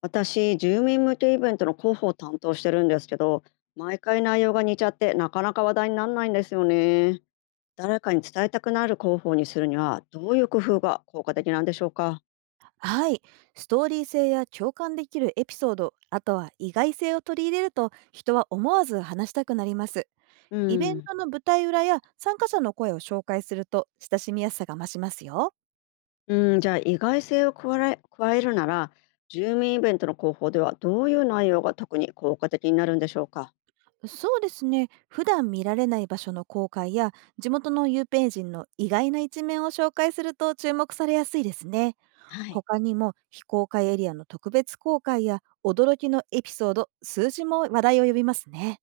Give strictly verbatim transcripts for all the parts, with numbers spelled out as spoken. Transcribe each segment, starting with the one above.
私、住民向けイベントの広報を担当してるんですけど、毎回内容が似ちゃってなかなか話題にならないんですよね。誰かに伝えたくなる広報にするにはどういう工夫が効果的なんでしょうか。はい。ストーリー性や共感できるエピソード、あとは意外性を取り入れると人は思わず話したくなります。うイベンん。トの舞台裏や参加者の声を紹介すると親しみやすさが増しますよ。うん、じゃあ意外性を加え加えるなら、住民イベントの広報ではどういう内容が特に効果的になるんでしょうか。そうですね。普段見られない場所の公開や地元の有名人の意外な一面を紹介すると注目されやすいですね。はい。他にも非公開エリアの特別公開や驚きのエピソード、数字も話題を呼びますね。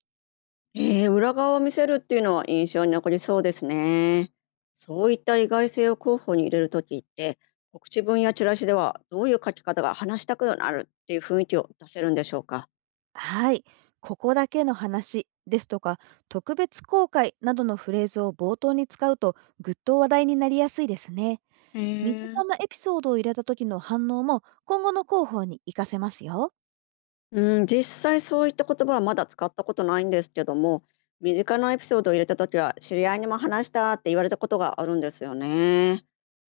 えー、裏側を見せるっていうのは印象に残りそうですね。そういった意外性を候補に入れるときって、告知文やチラシではどういう書き方が話したくなるっていう雰囲気を出せるんでしょうか。はい、ここだけの話ですとか、特別公開などのフレーズを冒頭に使うと、ぐっと話題になりやすいですね。へ身え。近なエピソードを入れた時の反応も、今後の広報に活かせますよ。うん、実際そういった言葉はまだ使ったことないんですけども、身近なエピソードを入れたときは知り合いにも話したって言われたことがあるんですよね。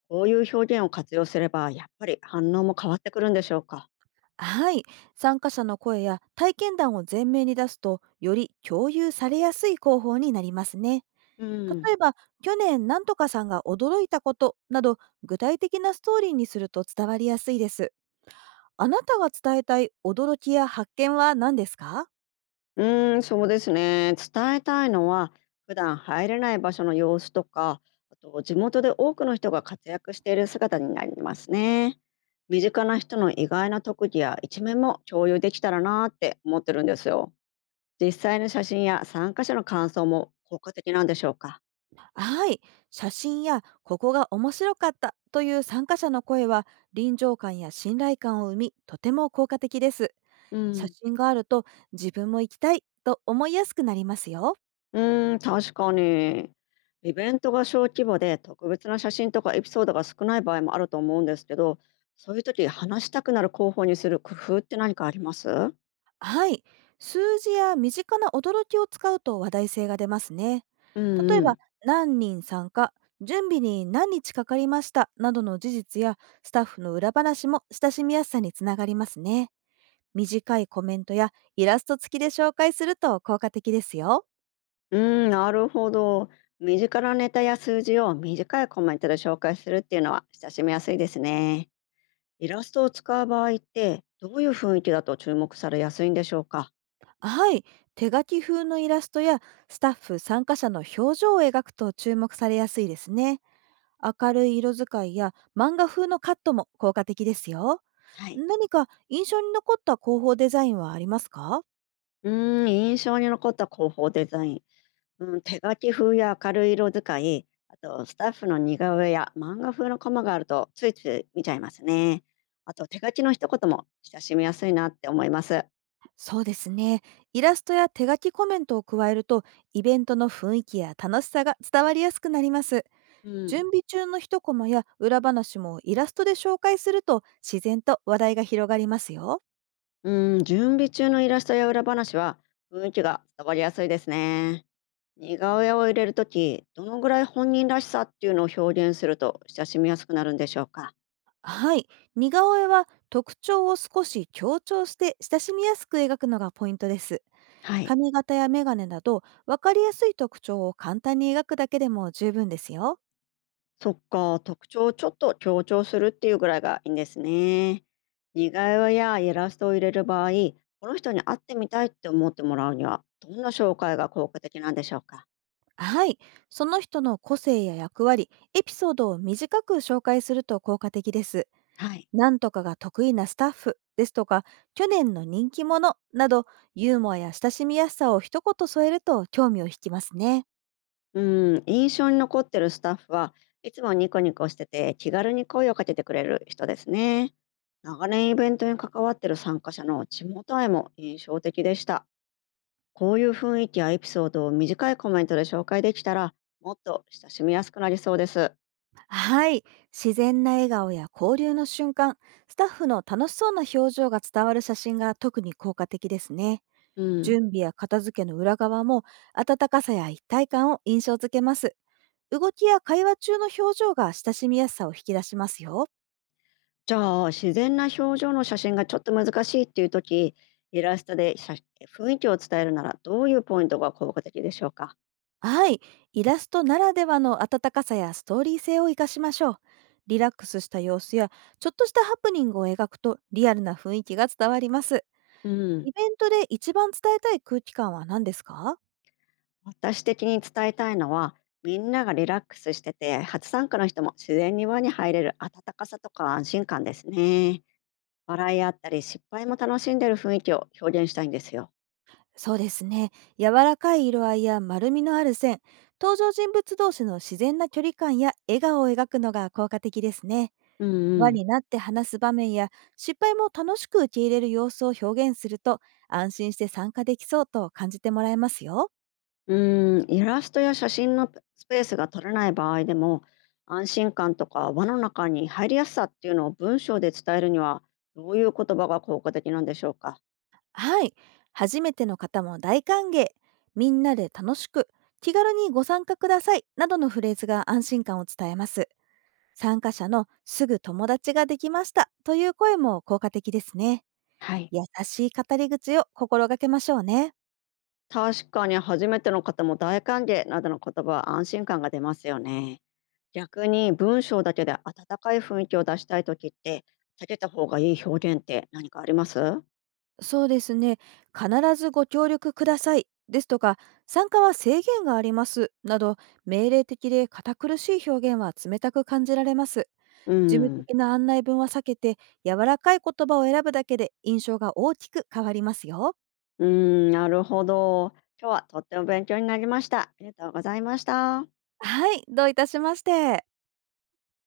こういう表現を活用すれば、やっぱり反応も変わってくるんでしょうか。はい、参加者の声や体験談を前面に出すと、より共有されやすい広報になりますね。うん。例えば、去年なんとかさんが驚いたことなど、具体的なストーリーにすると伝わりやすいです。あなたが伝えたい驚きや発見は何ですか？うーん、そうですね。伝えたいのは、普段入れない場所の様子とか、あと地元で多くの人が活躍している姿になりますね。身近な人の意外な特技や一面も共有できたらなーって思ってるんですよ。実際の写真や参加者の感想も効果的なんでしょうか。はい。写真やここが面白かったという参加者の声は臨場感や信頼感を生み、とても効果的です。う写ん。真があると自分も行きたいと思いやすくなりますよ。うーん、確かに。イベントが小規模で特別な写真とかエピソードが少ない場合もあると思うんですけど、そういう時話したくなる候補にする工夫って何かあります？はい。数字や身近な驚きを使うと話題性が出ますね。う例んえうば、ん。何人参加、準備に何日かかりましたなどの事実やスタッフの裏話も親しみやすさにつながりますね。短いコメントやイラスト付きで紹介すると効果的ですよ。うーん、なるほど。身近なネタや数字を短いコメントで紹介するっていうのは親しみやすいですね。イラストを使う場合ってどういう雰囲気だと注目されやすいんでしょうか？はい。手書き風のイラストやスタッフ参加者の表情を描くと注目されやすいですね。明るい色使いや漫画風のカットも効果的ですよ。はい。何か印象に残った広報デザインはありますか？うーん、印象に残った広報デザイン。うん、手書き風や明るい色使い、あとスタッフの似顔絵や漫画風のコマがあるとついつい見ちゃいますね。あと手書きの一言も親しみやすいなって思います。そうですね。イラストや手書きコメントを加えると、イベントの雰囲気や楽しさが伝わりやすくなります。う準ん、備中の一コマや裏話もイラストで紹介すると、自然と話題が広がりますよ。うん、準備中のイラストや裏話は雰囲気が伝わりやすいですね。似顔絵を入れるとき、どのぐらい本人らしさっていうのを表現すると親しみやすくなるんでしょうか。はい。似顔絵は特徴を少し強調して親しみやすく描くのがポイントです。はい。髪型やメガネなど、わかりやすい特徴を簡単に描くだけでも十分ですよ。そっか、特徴をちょっと強調するっていうぐらいがいいんですね。似顔絵やイラストを入れる場合、この人に会ってみたいって思ってもらうには、どんな紹介が効果的なんでしょうか。はい、その人の個性や役割、エピソードを短く紹介すると効果的です。はい。なんとかが得意なスタッフですとか、去年の人気者など、ユーモアや親しみやすさを一言添えると興味を引きますね。うん、印象に残ってるスタッフはいつもニコニコしてて気軽に声をかけてくれる人ですね。長年イベントに関わってる参加者の地元愛も印象的でした。こういう雰囲気やエピソードを短いコメントで紹介できたらもっと親しみやすくなりそうです。はい、自然な笑顔や交流の瞬間、スタッフの楽しそうな表情が伝わる写真が特に効果的ですね。うん。準備や片付けの裏側も温かさや一体感を印象付けます。動きや会話中の表情が親しみやすさを引き出しますよ。じゃあ自然な表情の写真がちょっと難しいっていう時、イラストで写雰囲気を伝えるならどういうポイントが効果的でしょうか？はい。イラストならではの温かさやストーリー性を生かしましょう。リラックスした様子や、ちょっとしたハプニングを描くとリアルな雰囲気が伝わります。うイん、ベントで一番伝えたい空気感は何ですか？私的に伝えたいのは、みんながリラックスしてて初参加の人も自然に輪に入れる温かさとか安心感ですね。笑いあったり失敗も楽しんでる雰囲気を表現したいんですよ。そうですね。柔らかい色合いや丸みのある線、登場人物同士の自然な距離感や笑顔を描くのが効果的ですね。うんう輪ん。になって話す場面や失敗も楽しく受け入れる様子を表現すると、安心して参加できそうと感じてもらえますよ。うーん、イラストや写真のスペースが取れない場合でも、安心感とか輪の中に入りやすさっていうのを文章で伝えるには、どういう言葉が効果的なんでしょうか。はい。初めての方も大歓迎。みんなで楽しく、気軽にご参加ください。などのフレーズが安心感を伝えます。参加者のすぐ友達ができましたという声も効果的ですね。はい。優しい語り口を心がけましょうね。確かに初めての方も大歓迎などの言葉は安心感が出ますよね。逆に文章だけで温かい雰囲気を出したい時って、避けた方がいい表現って何かあります？そうですね。必ずご協力くださいですとか、参加は制限がありますなど、命令的で堅苦しい表現は冷たく感じられます。う事務ん。的な案内文は避けて、柔らかい言葉を選ぶだけで印象が大きく変わりますよ。うん、なるほど。今日はとっても勉強になりました。ありがとうございました。はい、どういたしまして。